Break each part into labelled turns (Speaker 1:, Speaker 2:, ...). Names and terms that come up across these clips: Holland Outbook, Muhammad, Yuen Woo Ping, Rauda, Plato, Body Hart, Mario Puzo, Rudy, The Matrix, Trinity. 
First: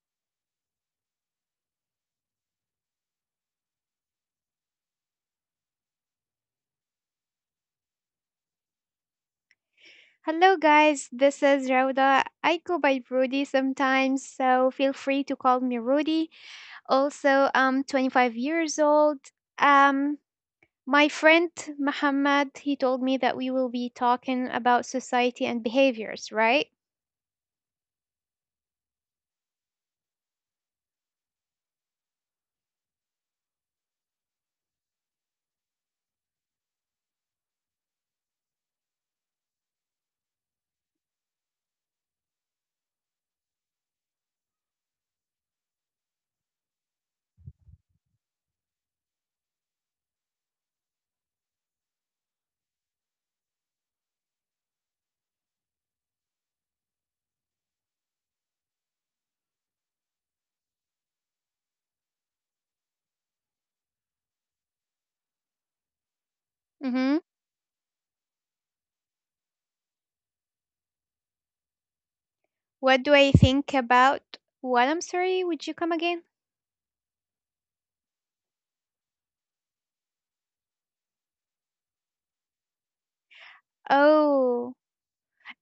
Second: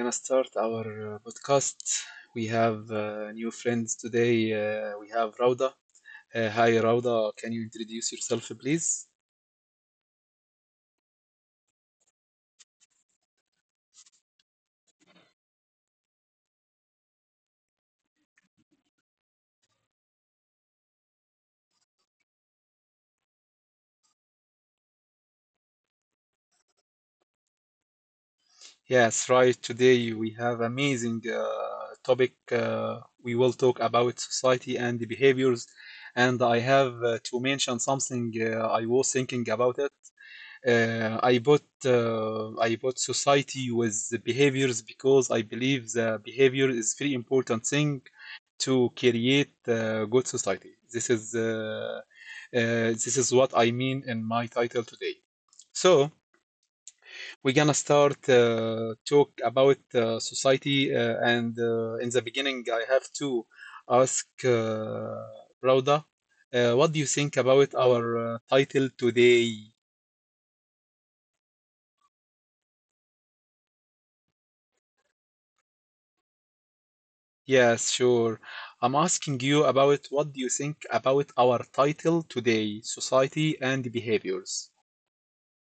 Speaker 1: gonna start our podcast. We have new friends today. We have Rauda. Hi Rauda, can you introduce yourself, please?
Speaker 2: Hello, guys. This is Rauda. I go by Rudy sometimes, so feel free to call me Rudy. Also, I'm 25 years old. Um, my friend Muhammad, he told me that we will be talking about society and behaviors, right?
Speaker 1: Yes, right. Today we have amazing topic. We will talk about society and the behaviors. And I have to mention something. I was thinking about it. I bought society with the behaviors because I believe the behavior is very important thing to create good society. This is what I mean in my title today. So we're gonna start talk about society, and in the beginning, I have to ask Rauda, what do you
Speaker 2: Mm-hmm.
Speaker 1: think about our title today?
Speaker 2: What do I think about? What? I'm sorry. Would you come again?
Speaker 1: Yes, sure. I'm asking you about what do you think about our title today, society and behaviors.
Speaker 2: Oh,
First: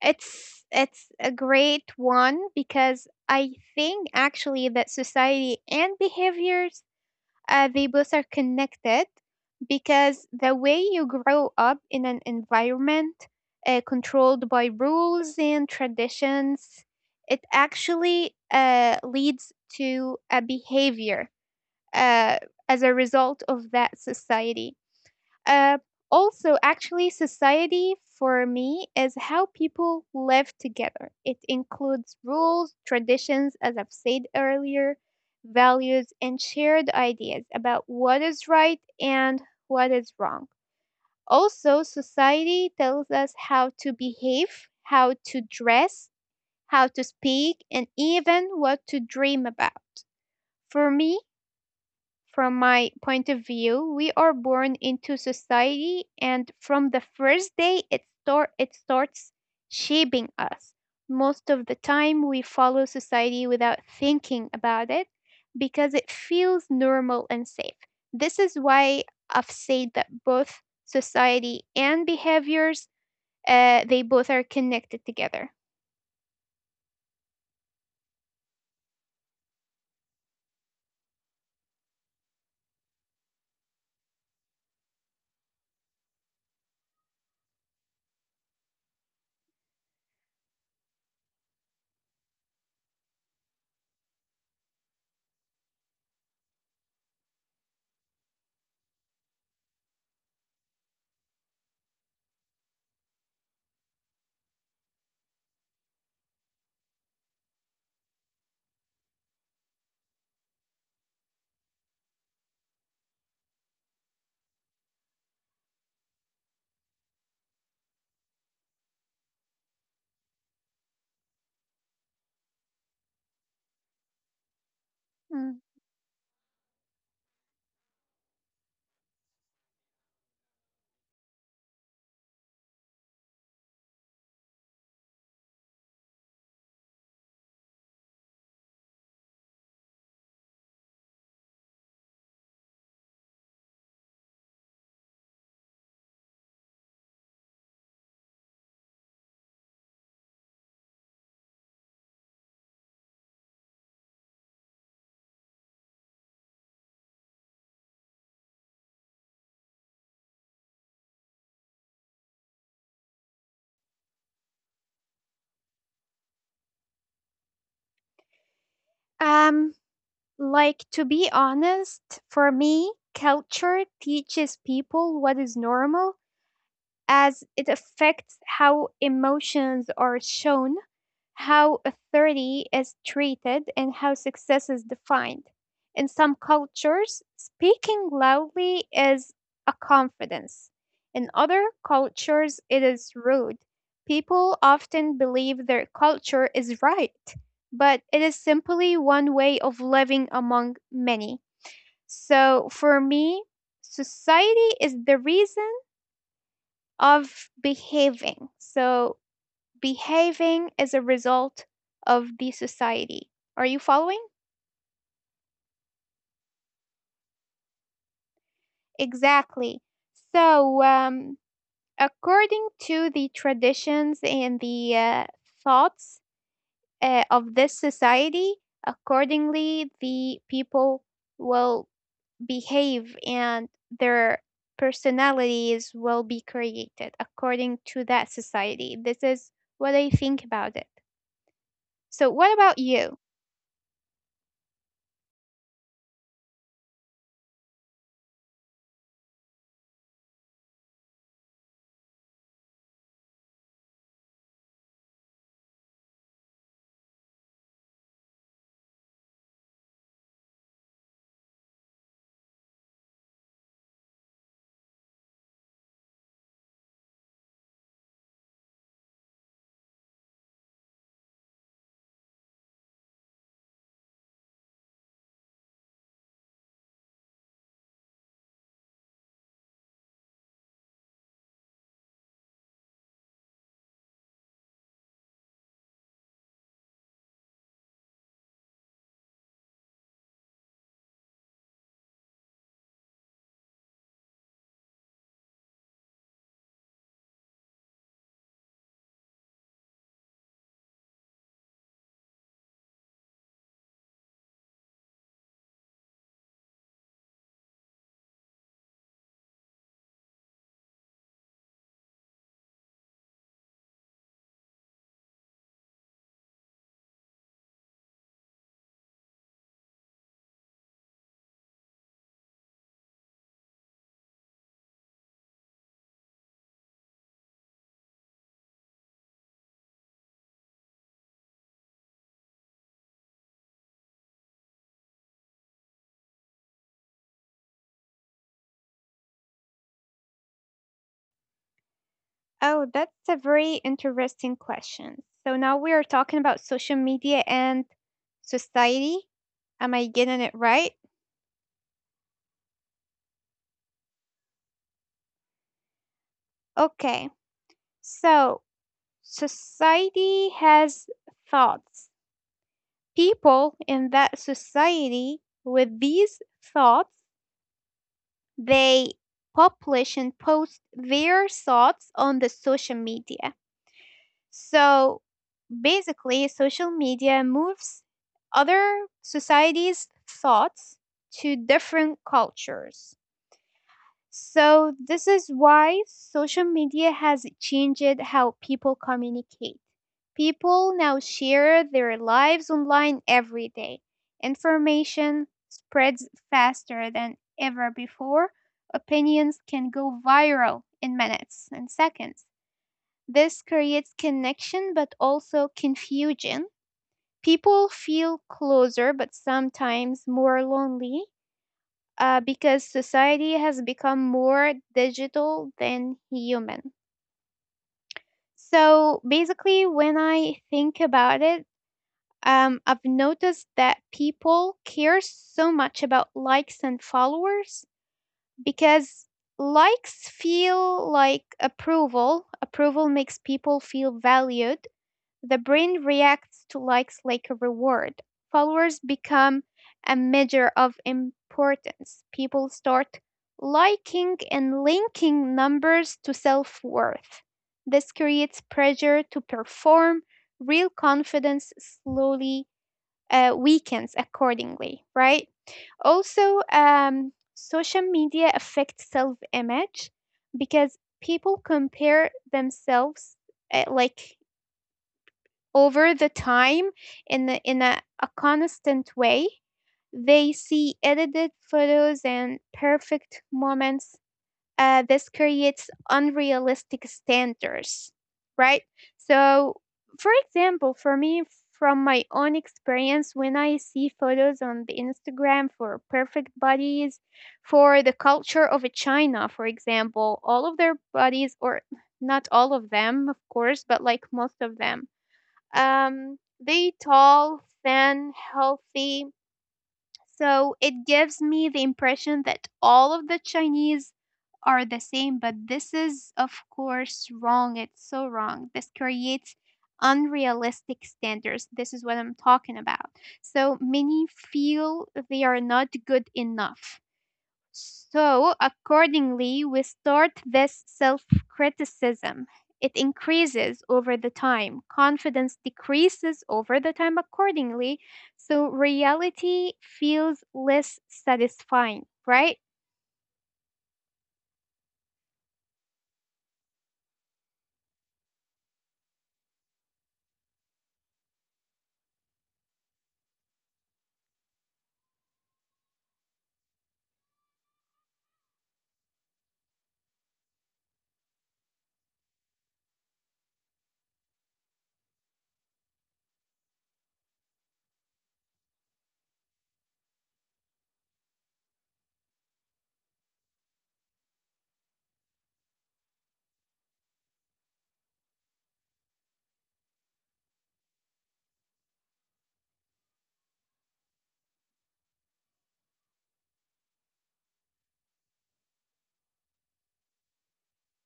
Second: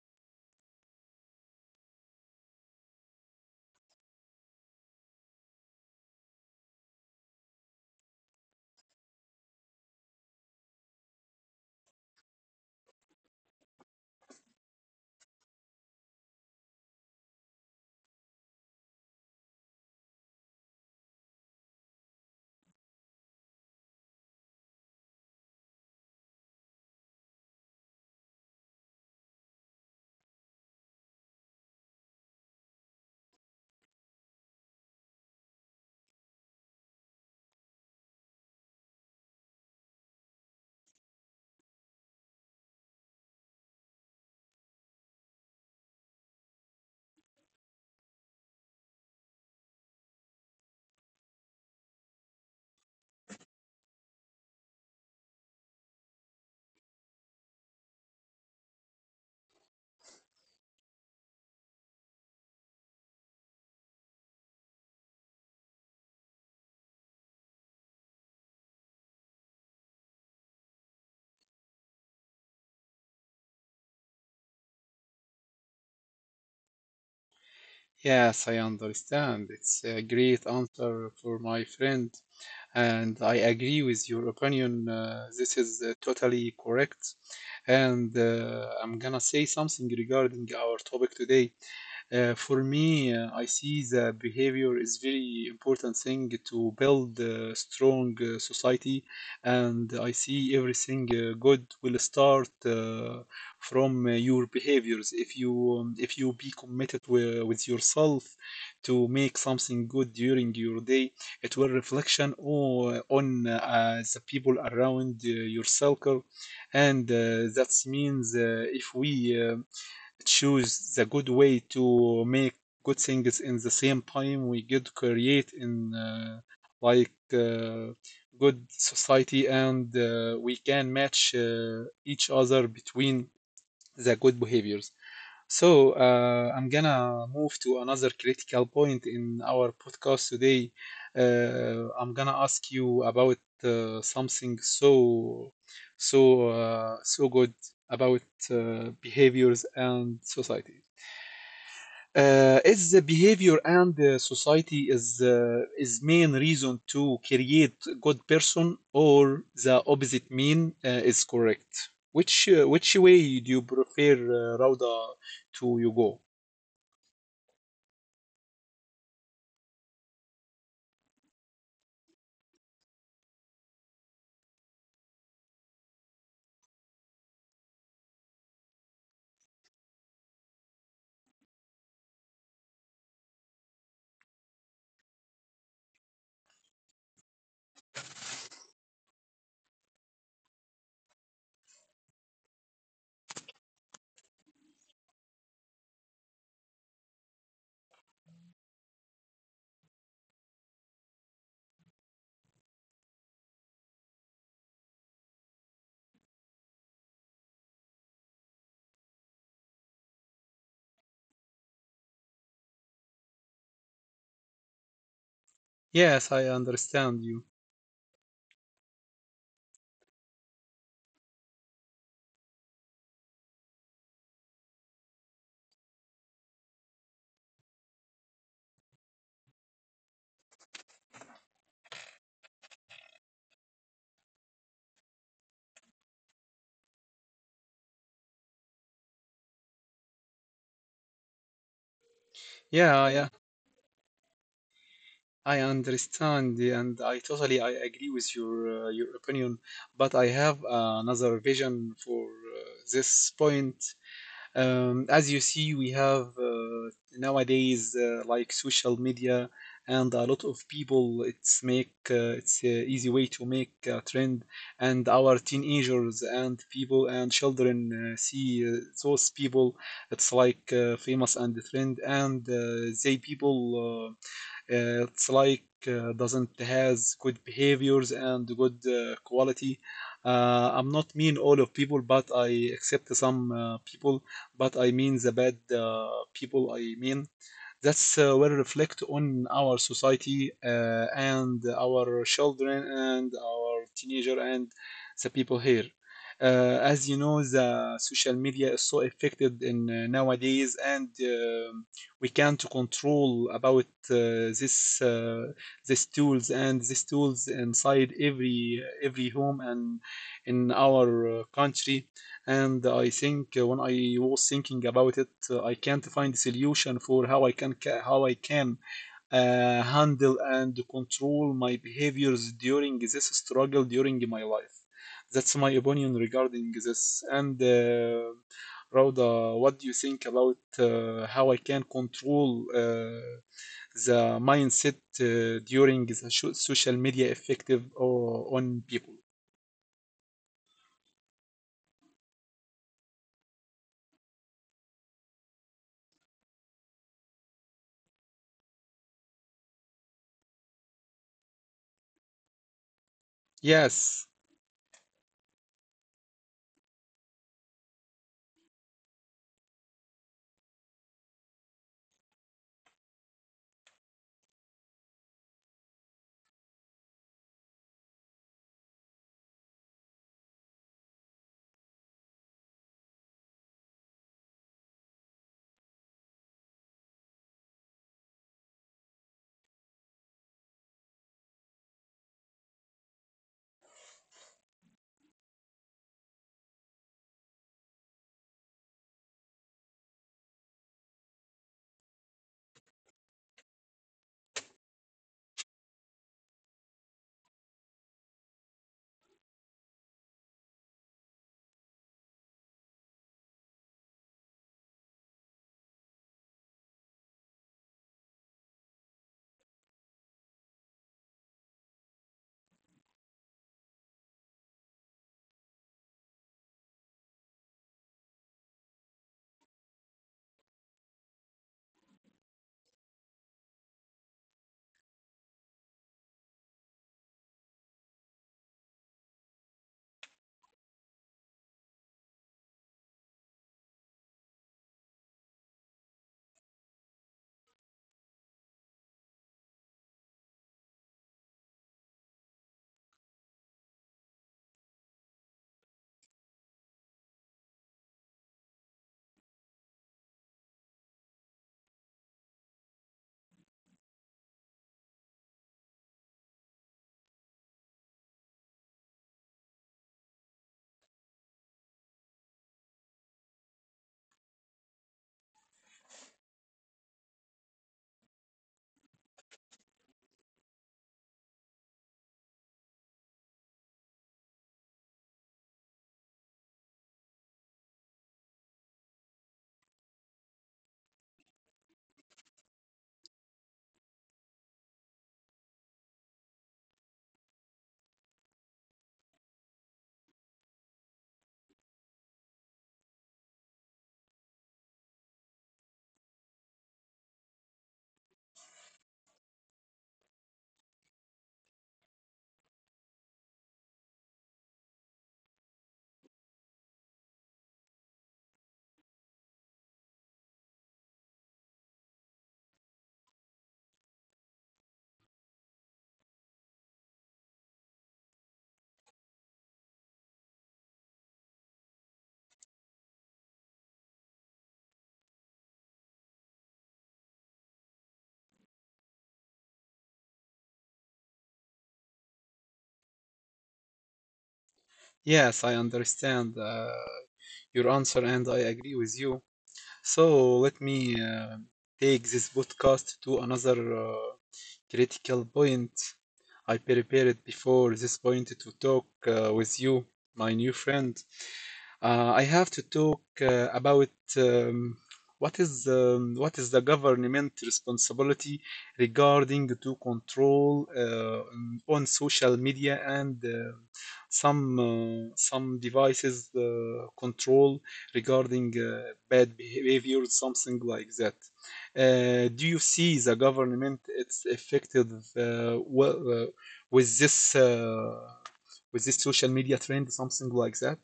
Speaker 2: it's a great one because I think actually that society and behaviors they both are connected because the way you grow up in an environment controlled by rules and traditions, it actually leads to a behavior uh, as a result of that society. Uh, Also, actually, society for me is how people live together. It includes rules, traditions, as I've said earlier, values, and shared ideas about what is right and what is wrong. Also, society tells us how to behave, how to dress, how to speak, and even what to dream about. For me, from my point of view, we are born into society, and from the first day it starts shaping us. Most of the time, we follow society without thinking about it because it feels normal and safe. This is why I've said that both society and behaviors, they both are connected together.
Speaker 1: Yes, I understand. It's a great answer for my friend, and I agree with your opinion. This is totally correct. And I'm gonna say something regarding our topic today. For me, I see the behavior is very important thing to build a strong society, and I see everything good will start from your behaviors. If you be committed with yourself to make something good during your day, it will reflection on the people around your circle, and that means if we um, choose the good way to make good things in the same time we could create
Speaker 2: Mm.
Speaker 1: in like good society and we can match each other between the good behaviors. So I'm gonna move to another critical point in our podcast today. I'm gonna ask you about something so good about behaviors and society. Is the behavior and the society is main reason to create good person or the opposite mean is correct? Which way do you prefer, Rauda, to you go?
Speaker 2: Um, Like, to be honest, for me, culture teaches people what is normal as it affects how emotions are shown, how authority is treated, and how success is defined. In some cultures, speaking loudly is a confidence. In other cultures, it is rude. People often believe their culture is right, but it is simply one way of living among many. So for me, society is the reason of behaving. So behaving as a result of the society. Are you following?
Speaker 1: Yes, I understand you.
Speaker 2: Exactly. So, according to the traditions and the thoughts of this society, accordingly, the people will behave and their personalities will be created according to that society. This is what I think about it. So, what about
Speaker 1: Yeah, yeah,
Speaker 2: you?
Speaker 1: I understand, and I totally I agree with your opinion. But I have another vision for this point. As you see, we have nowadays like social media and a lot of people. It's make it's a easy way to make a trend, and our teenagers and people and children see those people. It's like famous and the trend, and they people. It's like doesn't has good behaviors and good quality. I'm not mean all of people, but I accept some people. But I mean the bad people. I mean that's will reflect on our society and our children and our teenager and the people here. As you know, the social media is so affected in nowadays, and we can't control about this uh, these tools and these tools inside every home and in our country and I think when I was thinking about it, I can't find a solution for how I can handle and control my behaviors during this struggle during my life. That's my opinion regarding this. And Rauda, what do you think about how I can control the mindset during the social media effective on people?
Speaker 2: Oh, that's a very interesting question. So now we are talking about social media and society. Am I getting it right?
Speaker 1: Yes,
Speaker 2: Okay. So society has thoughts. People in that society with these thoughts, they publish and post their thoughts on the social media. So, basically, social media moves other societies' thoughts to different cultures. So, this is why social media has changed how people communicate. People now share their lives online every day. Information spreads faster than ever before. Opinions can go viral in minutes and seconds. This creates connection but also confusion. People feel closer but sometimes more lonely because society has become more digital than human. So basically, when I think about it, I've noticed that people care so much about likes and followers because likes feel like approval. Approval makes people feel valued. The brain reacts to likes like a reward. Followers become a measure of importance. People start liking and linking numbers to self worth. This creates pressure to perform. Real confidence slowly weakens accordingly, right? Also, social media affects self image because people compare themselves like over the time in a constant way. They see edited photos and perfect moments. This creates unrealistic standards, right? So, for example, for me, from my own experience, when I see photos on the Instagram for perfect bodies, for the culture of China, for example, all of their bodies, or not all of them, of course, but like most of them, they tall, thin, healthy. So it gives me the impression that all of the Chinese are the same, but this is, of course, wrong. It's so wrong. This creates unrealistic standards. This is what I'm talking about. So many feel they are not good enough. So, accordingly, we start this self criticism. It increases over the time. Confidence decreases over the time, accordingly. So, reality feels less satisfying, right?
Speaker 1: yes, I understand. Your answer, and I agree with you. So let me take this podcast to another critical point. I prepared before this point to talk with you, my new friend. I have to talk about um, what is the government responsibility regarding to control on social media and some devices control regarding bad behaviors, something like that. Do you see the government it's affected well, with this uh, with this social media trend, something like that?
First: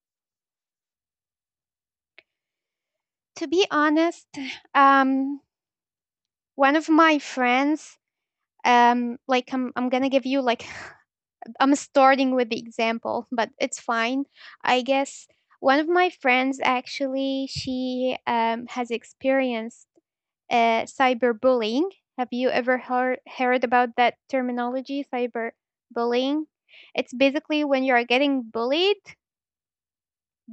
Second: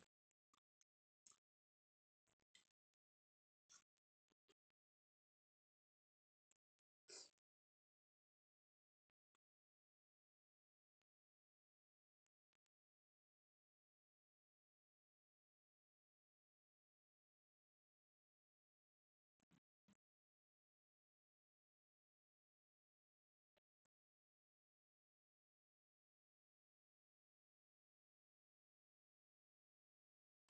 Speaker 2: To be honest, um, one of my friends, I'm gonna give you like I'm starting with the example, but it's fine. I guess one of my friends actually she has experienced cyberbullying. Have you ever heard about that terminology, cyberbullying? It's basically when you are getting bullied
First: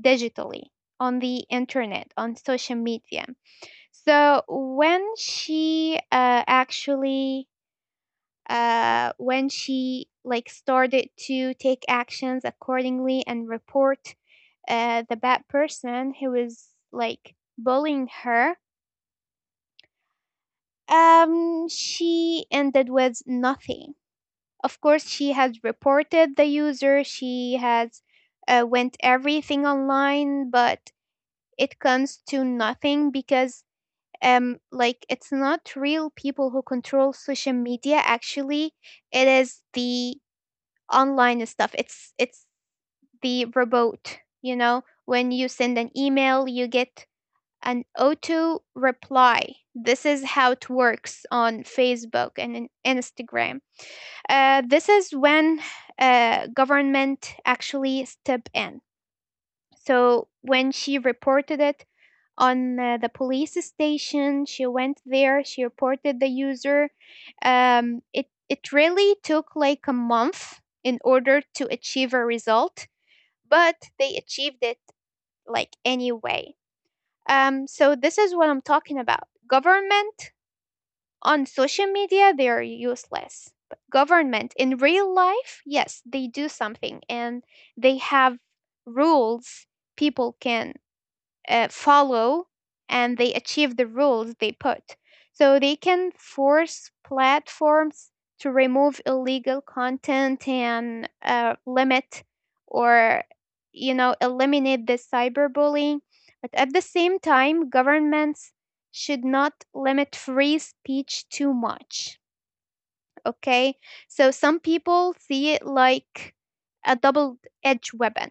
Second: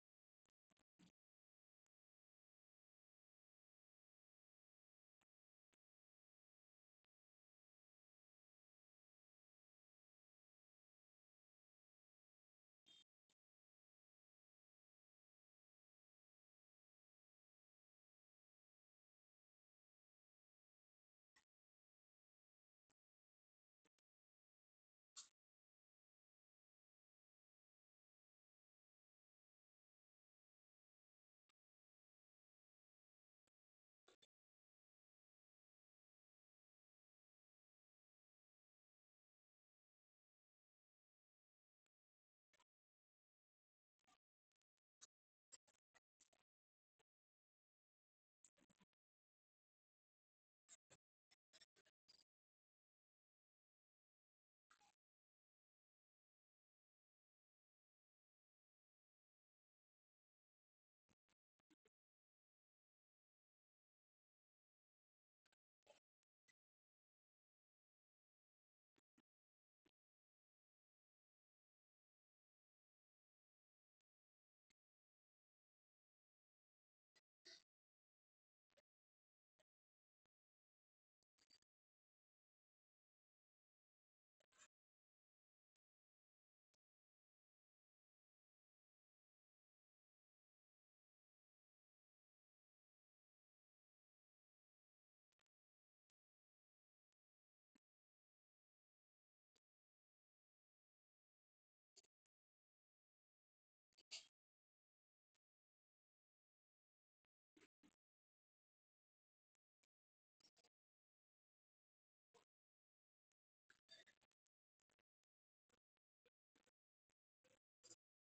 Speaker 2: digitally on the internet, on social media. So when she when she like started to take actions accordingly and report the bad person who was like bullying her, she ended with nothing. Of course, she has reported the user. She has went everything online, but it comes to nothing because like it's not real people who control social media. Actually, it is the online stuff. It's the robot. You know, when you send an email you get an auto reply. This is how it works on Facebook and in Instagram. This is when government actually step in. So when she reported it on the police station, she went there. She reported the user. It really took like a month in order to achieve a result, but they achieved it like anyway. So this is what I'm talking about. Government on social media, they are useless. But government in real life, yes, they do something and they have rules people can follow and they achieve the rules they put. So they can force platforms to remove illegal content and limit or, you know, eliminate the cyberbullying. But at the same time, governments should not limit free speech too much. Okay, so some people see it like a double edged weapon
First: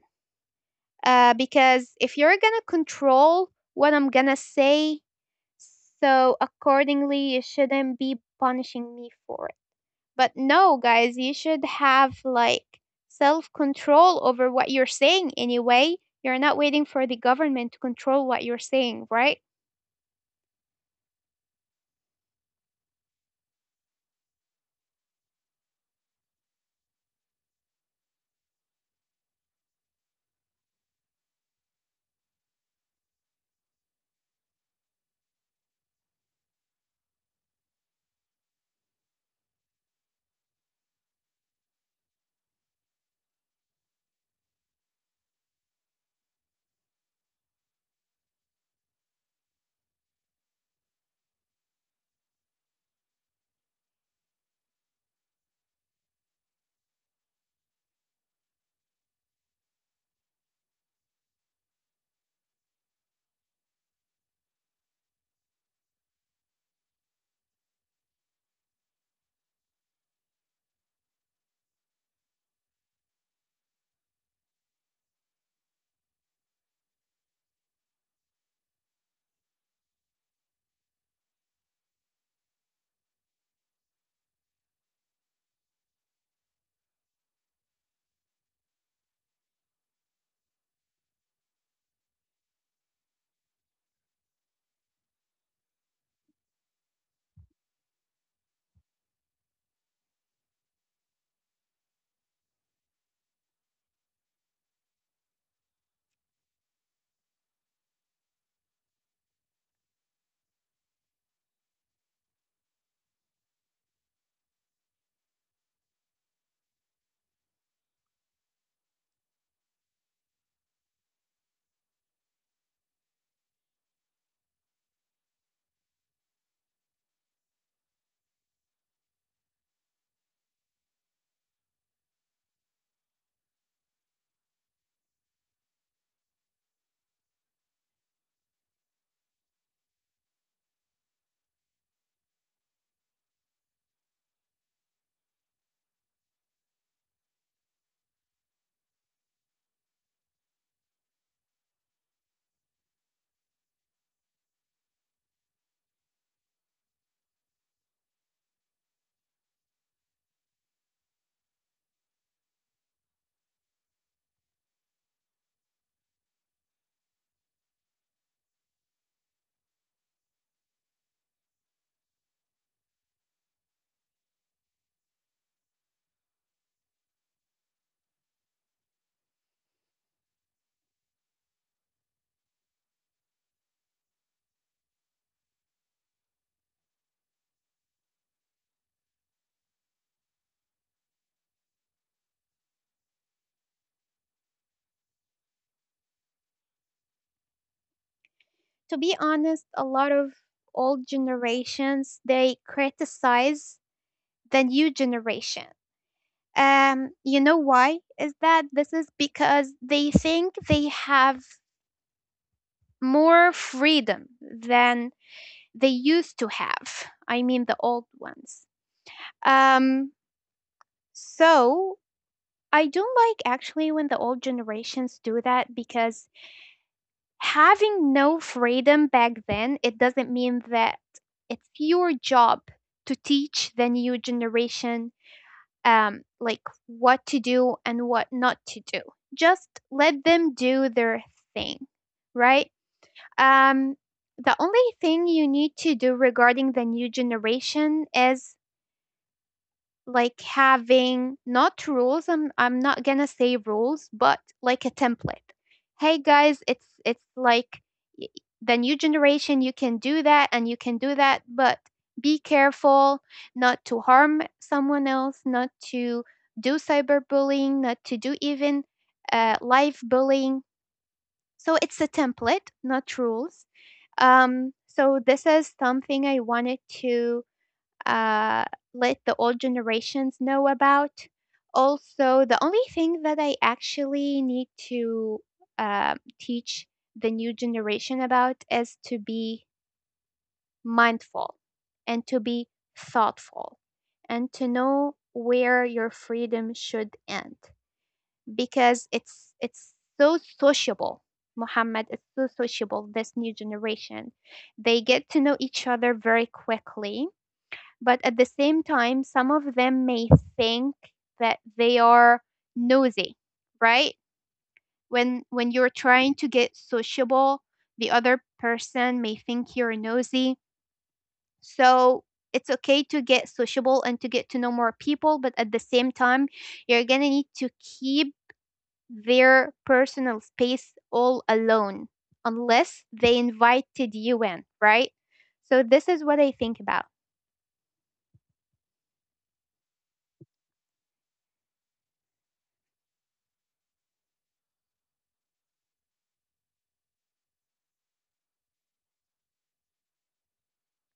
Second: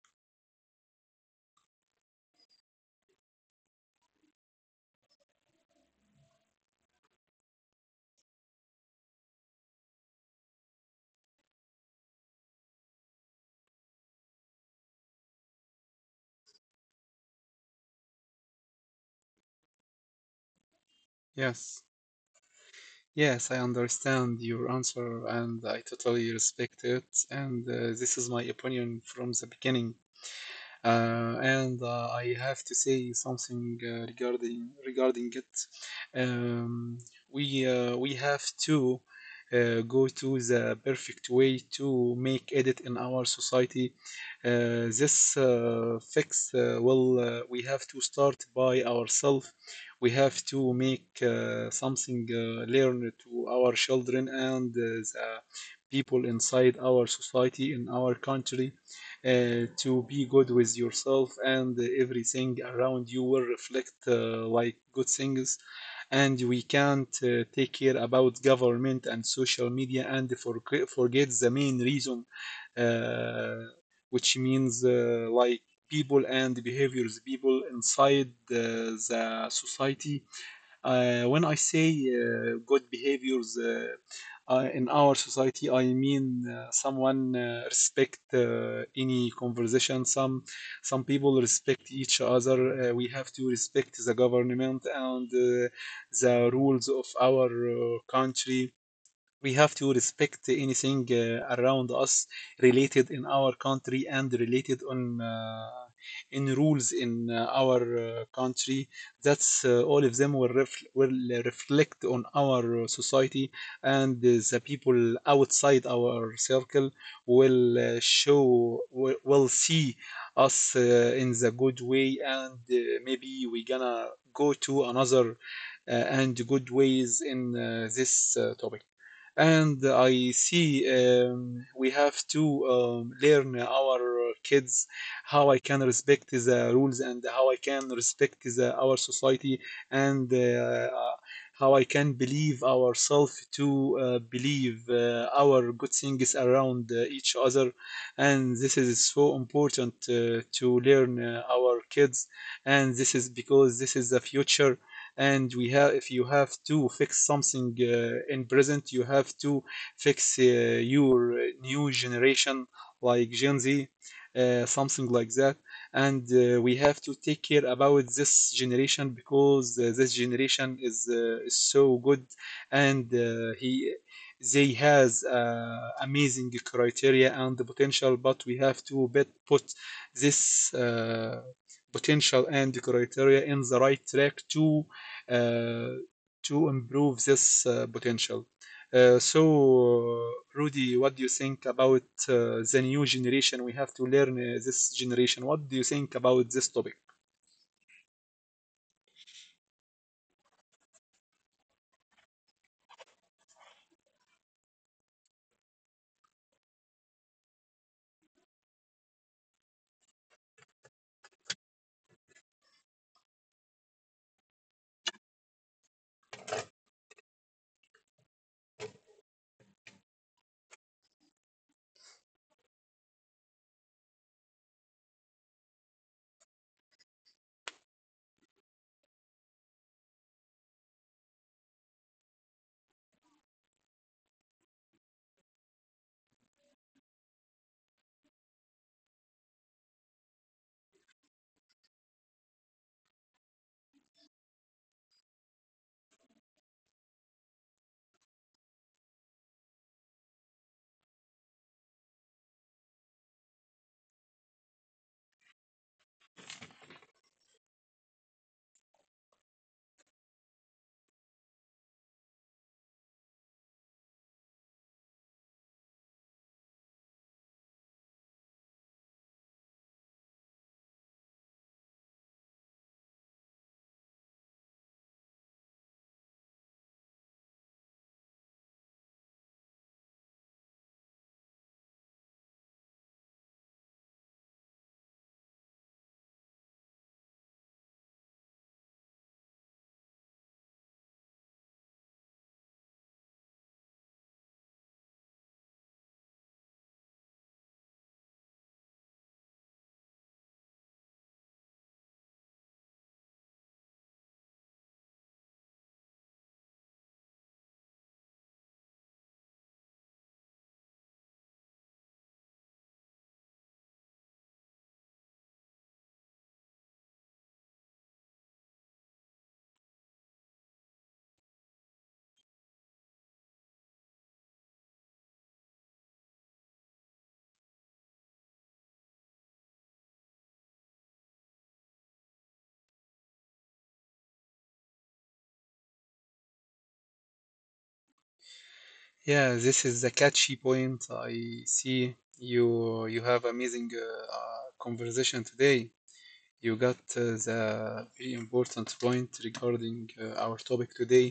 Speaker 2: because if you're gonna control what I'm gonna say, so accordingly, you shouldn't be punishing me for it. But no, guys, you should have like self control over what you're saying anyway. You're not waiting for the government to control what you're saying, right?
Speaker 1: Yes, yes, I understand your answer, and I totally respect it. And this is my opinion from the beginning. And I have to say something regarding it. Um, we have to go to the perfect way to make edit in our society. This fix well, we have to start by ourselves. We have to make something learn to our children and the people inside our society in our country to be good with yourself and everything around you will reflect like good things and we can't take care about government and social media and forget the main reason uh, which means like people and behaviors people inside the society when I say good behaviors in our society, I mean someone respect any conversation. Some people respect each other. We have to respect the government and the rules of our country. We have to respect anything around us related in our country and related on in rules in our country that's all of them will reflect on our society and the people outside our circle will will see us in the good way and maybe we gonna go to another and good ways in this topic and I see we have to learn our kids how I can respect the rules and how I can respect our society and how I can believe ourselves to believe our good things around each other. And this is so important to learn our kids. And this is because this is the future and we have if you have to fix something in present you have to fix your new generation like Gen Z something like that and we have to take care about this generation because this generation is so good and he they has amazing criteria and the potential but we have to put this potential and criteria in the right track uh, to improve this potential. So, Rudy, what do you think about the new generation? We have to learn this generation. What do you think about this topic?
Speaker 2: To be honest, a lot of old generations they criticize the new generation. You know why? Is that this is because they think they have more freedom than they used to have. I mean, the old ones. Um, so I don't like actually when the old generations do that because having no freedom back then, it doesn't mean that it's your job to teach the new generation like what to do and what not to do. Just let them do their thing, right? Um, the only thing you need to do regarding the new generation is like having not rules. I'm not gonna say rules, but like a template. Hey guys, it's like y- the new generation. You can do that and you can do that, but be careful not to harm someone else, not to do cyberbullying, not to do even live bullying. So it's a template, not rules. So this is something I wanted to uh, let the old generations know about. Also, the only thing that I actually need to teach the new generation about is to be mindful and to be thoughtful and to know where your freedom should end because it's so sociable. Muhammad, is so sociable this new generation. They get to know each other very quickly, but at the same time some of them may think that they are nosy, right? When you're trying to get sociable, the other person may think you're nosy. So it's okay to get sociable and to get to know more people, but at the same time you're going to need to keep their personal space all alone unless they invited you in, right? So, this is what I think about.
Speaker 1: Yeah, this is a catchy point. I see you have amazing conversation today. You got the very important point regarding our topic today.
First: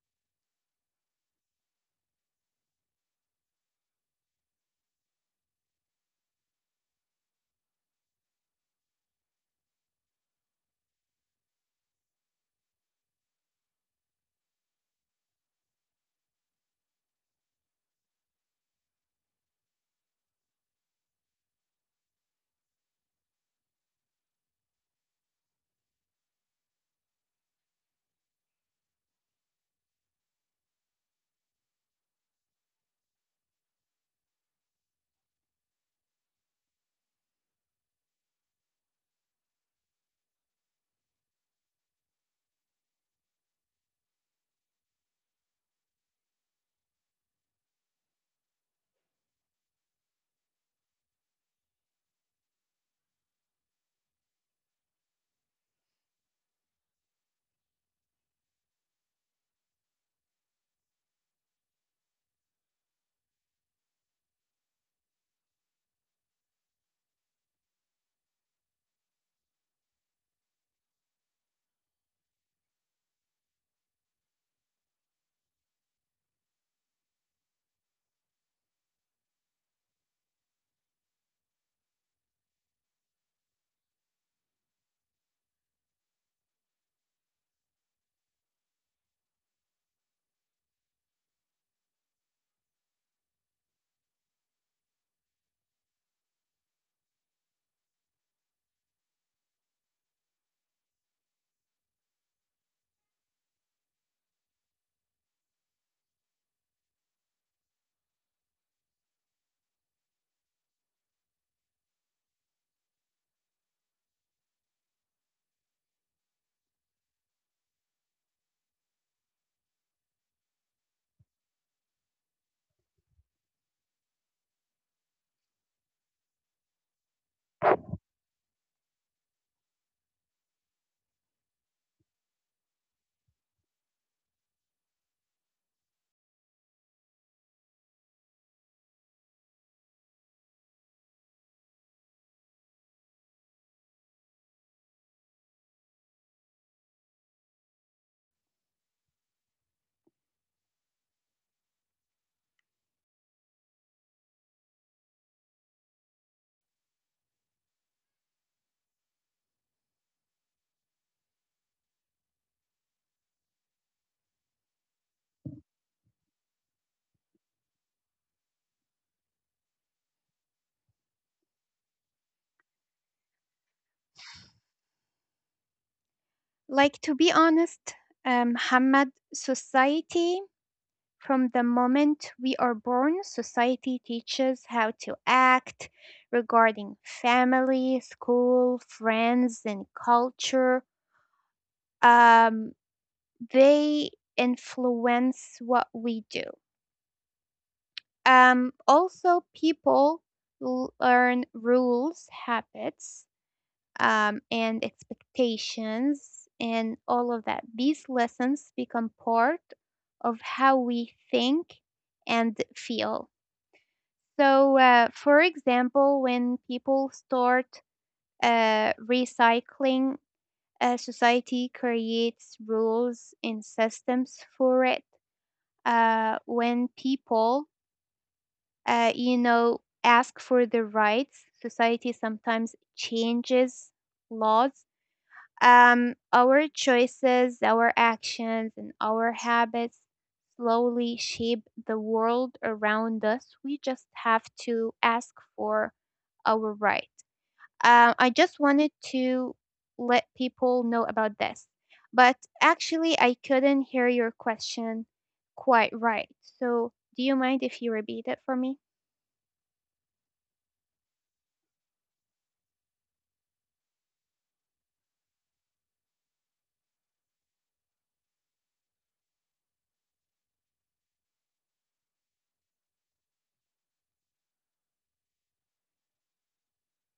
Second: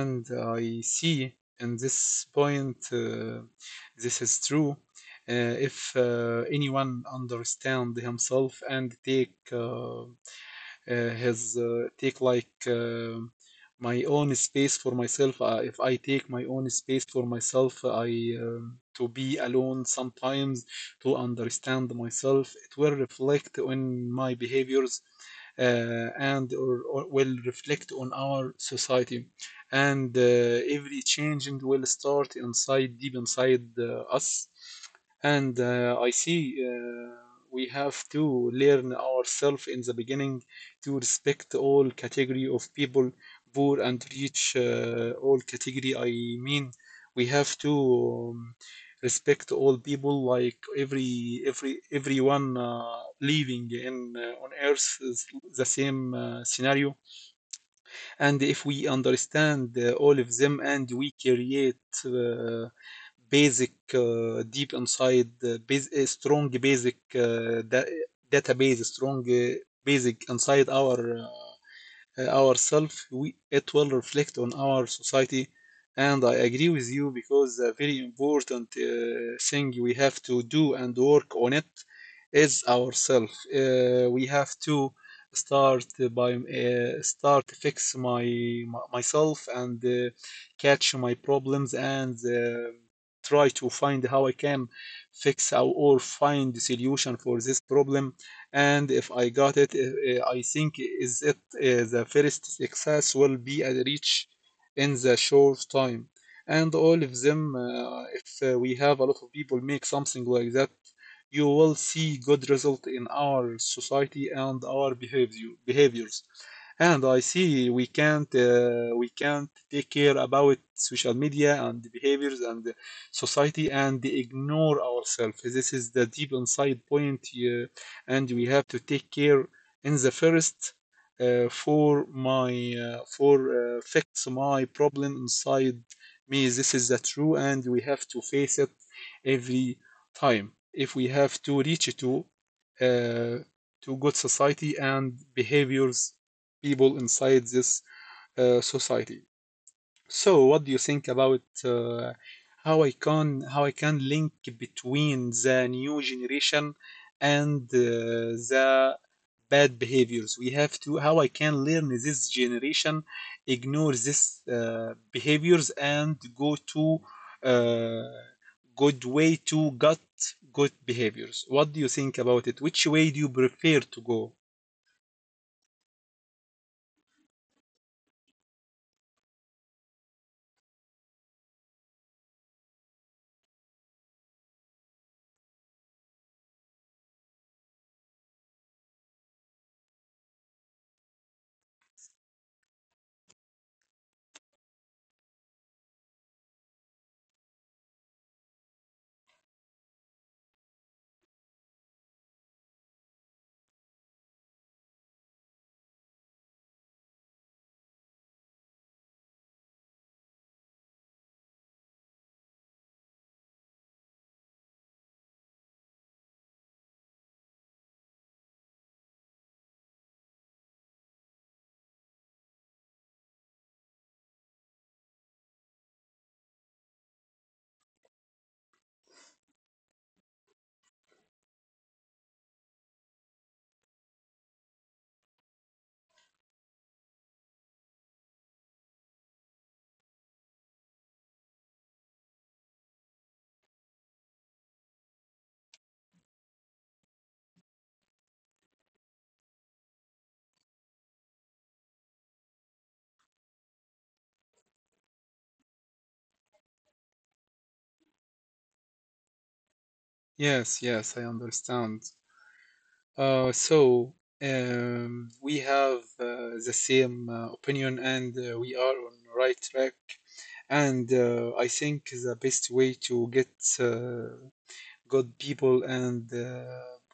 Speaker 1: And I see in this point this is true. If anyone understand himself and take has take like my own space for myself. If I take my own space for myself, I to be alone sometimes to understand myself. It will reflect on my behaviors and or will reflect on our society. And every change will start inside, deep inside us. And I see we have to learn ourselves in the beginning to respect all category of people, poor and rich, all category. I mean, we have to um, respect all people, like everyone living in on Earth is the same scenario. And if we understand all of them, and we create. Basic deep inside a strong basic database strong basic inside our ourselves, it will reflect on our society. And I agree with you because a very important thing we have to do and work on it is ourselves. We have to start by start fix my, my myself and catch my problems and try to find how I can fix or find the solution for this problem and if I got it, I think is it the first success will be a reach in the short time. And all of them, if we have a lot of people make something like that, you will see good result in our society and our behaviors. And I see we can't take care about social media and the behaviors and the society and ignore ourselves. This is the deep inside point and we have to take care in the first for my for fix my problem inside me this is the true and we have to face it every time if we have to reach uh, to good society and behaviors people inside this society so, what do you think about how I can link between the new generation and the bad behaviors? We have to how I can learn this generation ignore this behaviors and go to uh, good way to get good behaviors. What do you think about it? Which way do you prefer to go?
Speaker 2: Like, to be honest, Muhammad, society from the moment we are born, society teaches how to act regarding family, school, friends, and culture. Um, they influence what we do. Also, people learn rules, habits, and expectations, and all of that. These lessons become part of how we think and feel. So, for example, when people start recycling, society creates rules and systems for it. When people you know, ask for their rights. Society sometimes changes laws. Our choices, our actions, and our habits slowly shape the world around us. We just have to ask for our right. I just wanted to let people know about this. But actually, I couldn't hear your question quite right. So, do you mind if you repeat it for me?
Speaker 1: Yes, yes, I understand. So we have the same opinion, and we are on the right track. And I think the best way to get uh, good people and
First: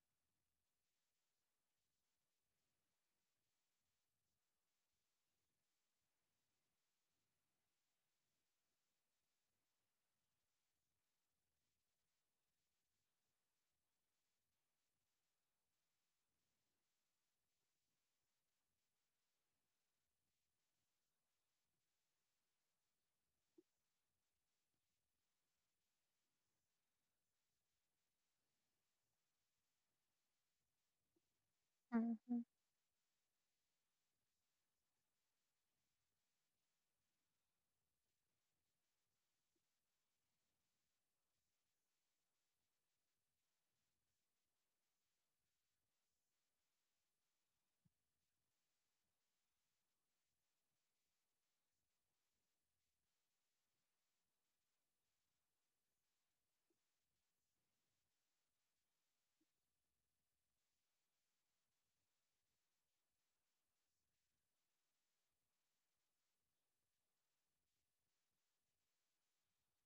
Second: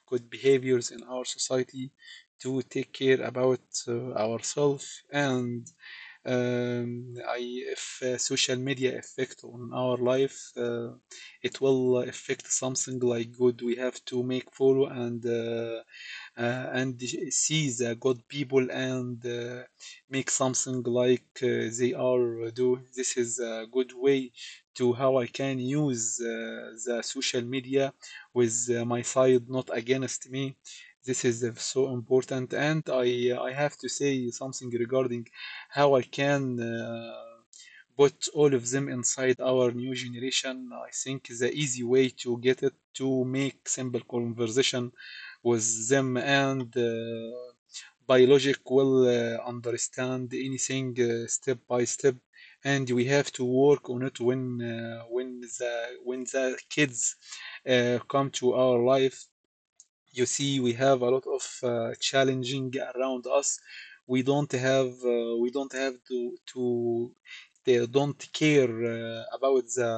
Speaker 1: good behaviors in our society to take care about ourselves, and if social media affect on our life, it will affect something like good. We have to make follow and see the good people and make something like they are do. This is a good way to how I can use the social media with my side, not against me. This is so
Speaker 2: Mhm.
Speaker 1: important, and I have to say something regarding how I can. Put all of them inside our new generation. I think the easy way to get it to make simple conversation with them, and biologic will understand anything step by step, and we have to work on it uh, when the when the kids come to our life. You see, we have a lot of challenging around us. We don't have we don't have to they don't care about the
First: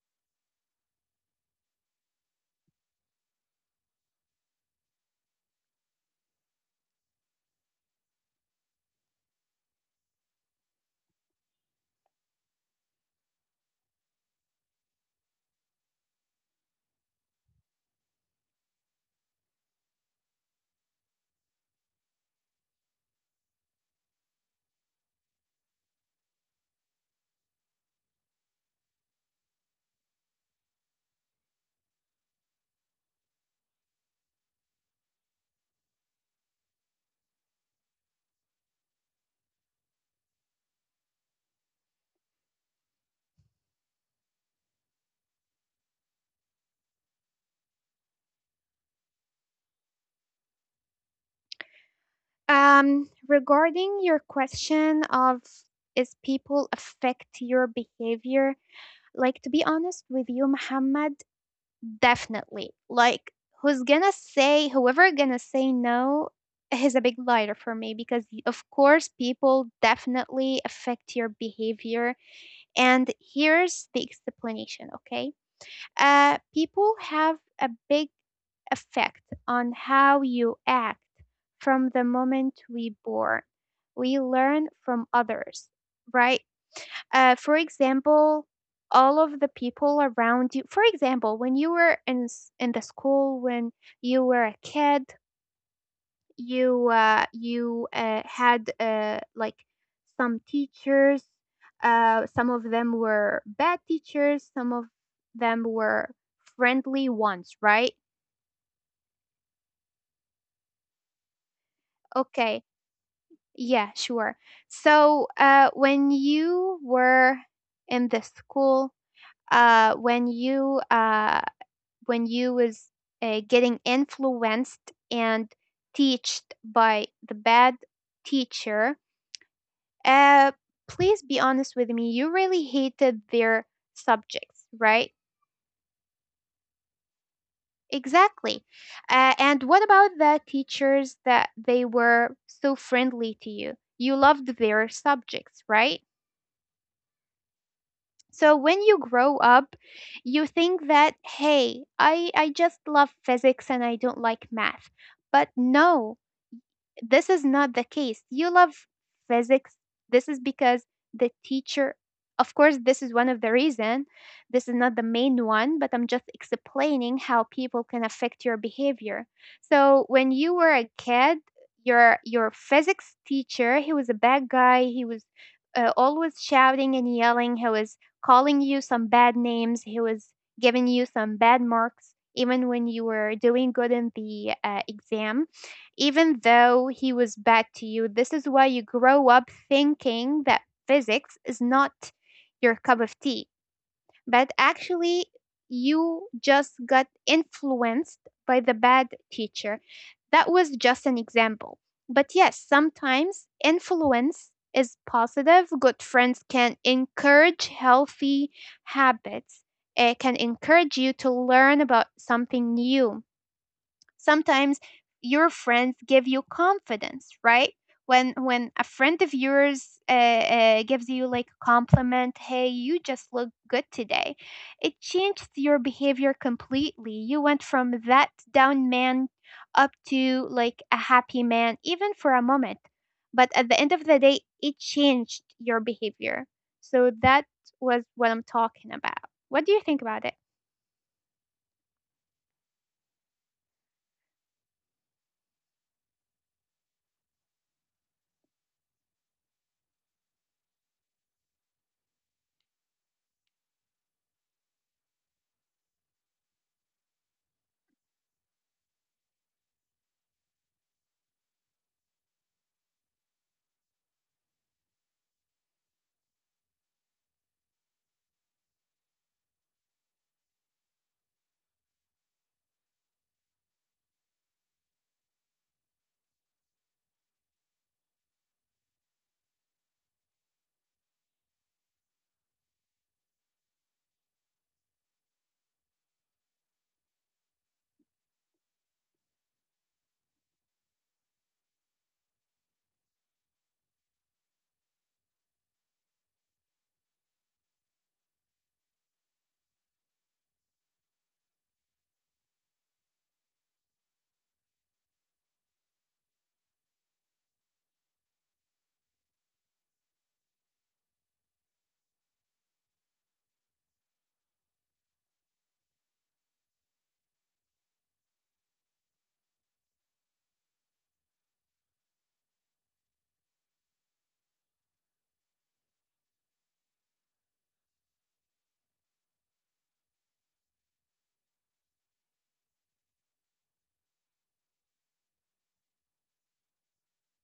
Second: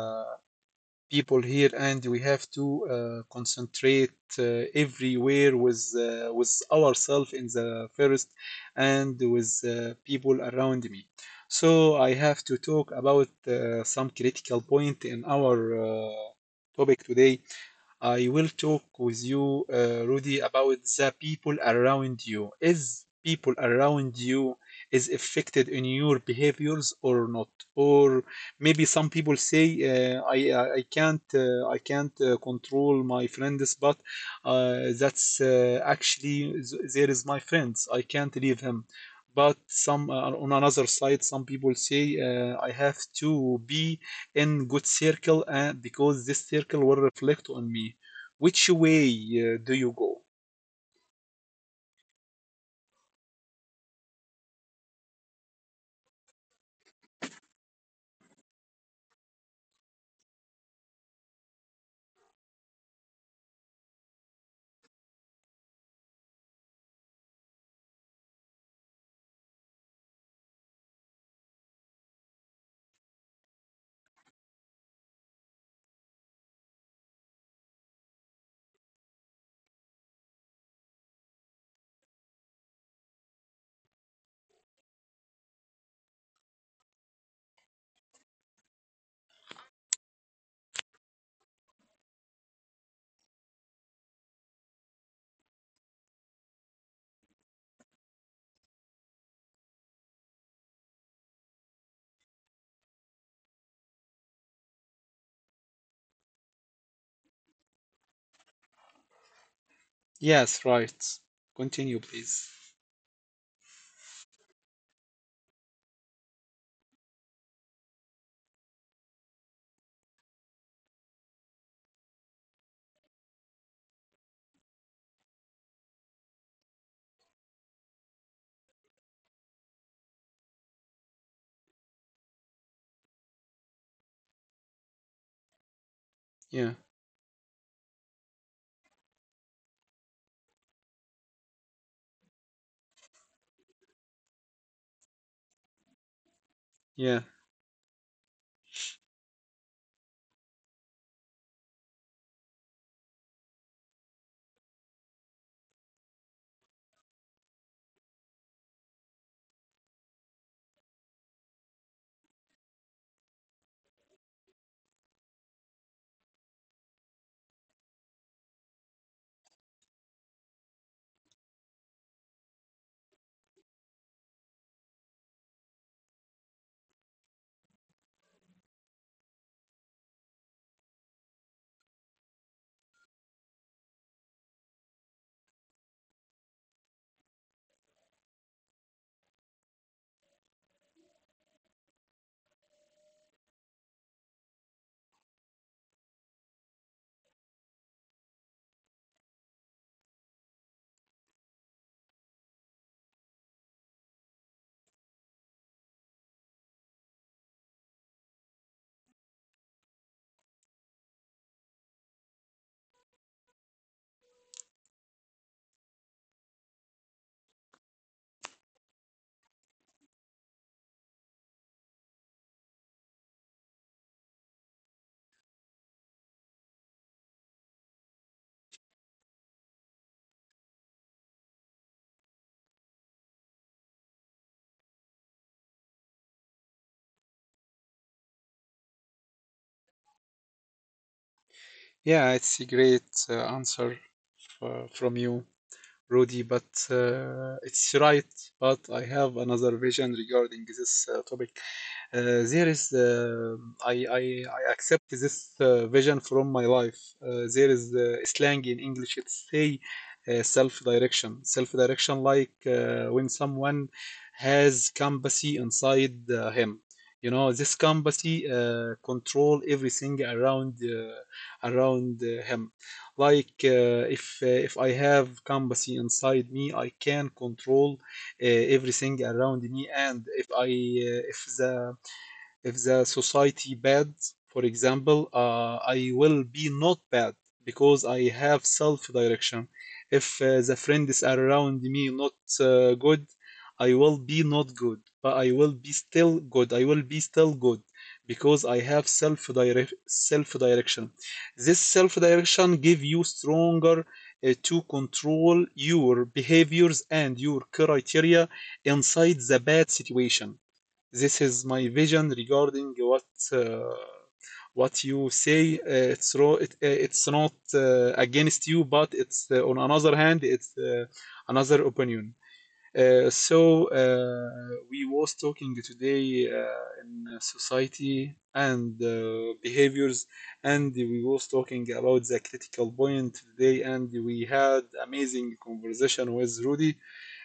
Speaker 1: people here, and we have to concentrate everywhere with ourselves in the first, and with people around me. So I have to talk about some critical point in our uh, topic today. I will talk with you, Rudy, about the people around you. Is people around you is affected in your behaviors or not? Or maybe some people say, I can't control my friends, but that's actually there is my friends. I can't leave him. But some on another side, some people say, I have to be in good circle and because this circle will reflect on me. Which way do you go?
Speaker 2: Regarding your question of is people affect your behavior? Like to be honest with you, Muhammad, definitely. Like who's gonna say whoever gonna say no is a big liar for me because of course people definitely affect your behavior. And here's the explanation, okay? People have a big effect on how you act from the moment we born. We learn from others, right? For example, all of the people around you. For example, when you were in the school when you were a kid, you had like some teachers. Some of them were bad teachers. Some of them were friendly ones, right?
Speaker 1: Yes, right. Continue, please.
Speaker 2: Okay. Yeah, sure. So, when you were in the school, uh, when you uh, when you was getting influenced and teached by the bad teacher, uh, please be honest with me. You really hated their subjects, right?
Speaker 1: Yeah,
Speaker 2: Exactly. And what about the teachers that they were so friendly to you? You loved their subjects, right?
Speaker 1: yeah,
Speaker 2: So when you grow up, you think that, hey, I just love physics and I don't like math. But no, this is not the case. You love physics. This is because the teacher, of course, this is one of the reason. This is not the main one, but I'm just explaining how people can affect your behavior. So when you were a kid, your physics teacher, he was a bad guy. He was always shouting and yelling. He was calling you some bad names. He was giving you some bad marks, even when you were doing good in the exam. Even though he was bad to you, this is why you grow up thinking that physics is not your cup of tea. But actually, you just got influenced by the bad teacher. That was just an example. But yes, sometimes influence is positive. Good friends can encourage healthy habits, it can encourage you to learn about something new. Sometimes your friends give you confidence, right? When a friend of yours gives you like a compliment, hey, you just look good today. It changed your behavior completely. You went from that down man up to like a happy man, even for a moment. But at the end of the day, it changed your behavior. So that was what I'm talking about. What do you think about it?
Speaker 1: yeah. It's a great answer from you, Rudy, but it's right. But I have another vision regarding this topic. There is, I, I, I accept this vision from my life. There is slang in English. It say self-direction. Self-direction, like when someone has compassion inside him. You know, this compassion control everything around him. Like if I have compassion inside me, I can control everything around me. And if the society bad, for example, I will be not bad because I have self-direction. If the friends around me not good, I will be not good, but I will be still good. I will be still good because I have self-direction. This self-direction give you stronger to control your behaviors and your criteria inside the bad situation. This is my vision regarding uh, what you say. It's not against you, but it's on another hand, it's another opinion. We was talking today in society and behaviors, and we was talking about the critical point today, and we had amazing conversation with Rudy.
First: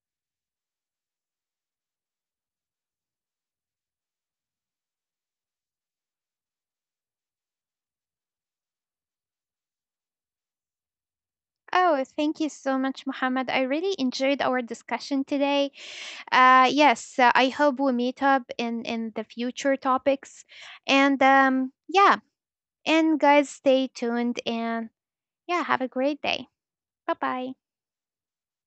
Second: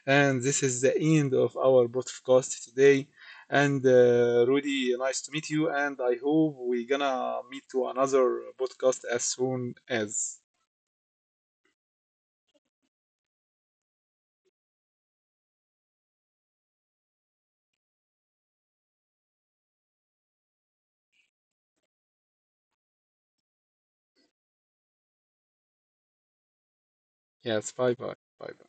Speaker 1: And this is the end of our podcast today. And Rudy, nice to meet you. And I hope we're gonna meet to another podcast as soon as.
Speaker 2: Oh, thank you so much, Mohammed. I really enjoyed our discussion today. Yes, I hope we meet up in the future topics. And yeah, and guys, stay tuned and yeah, have a great day. Bye bye.
Speaker 1: Yes, bye bye. Bye bye.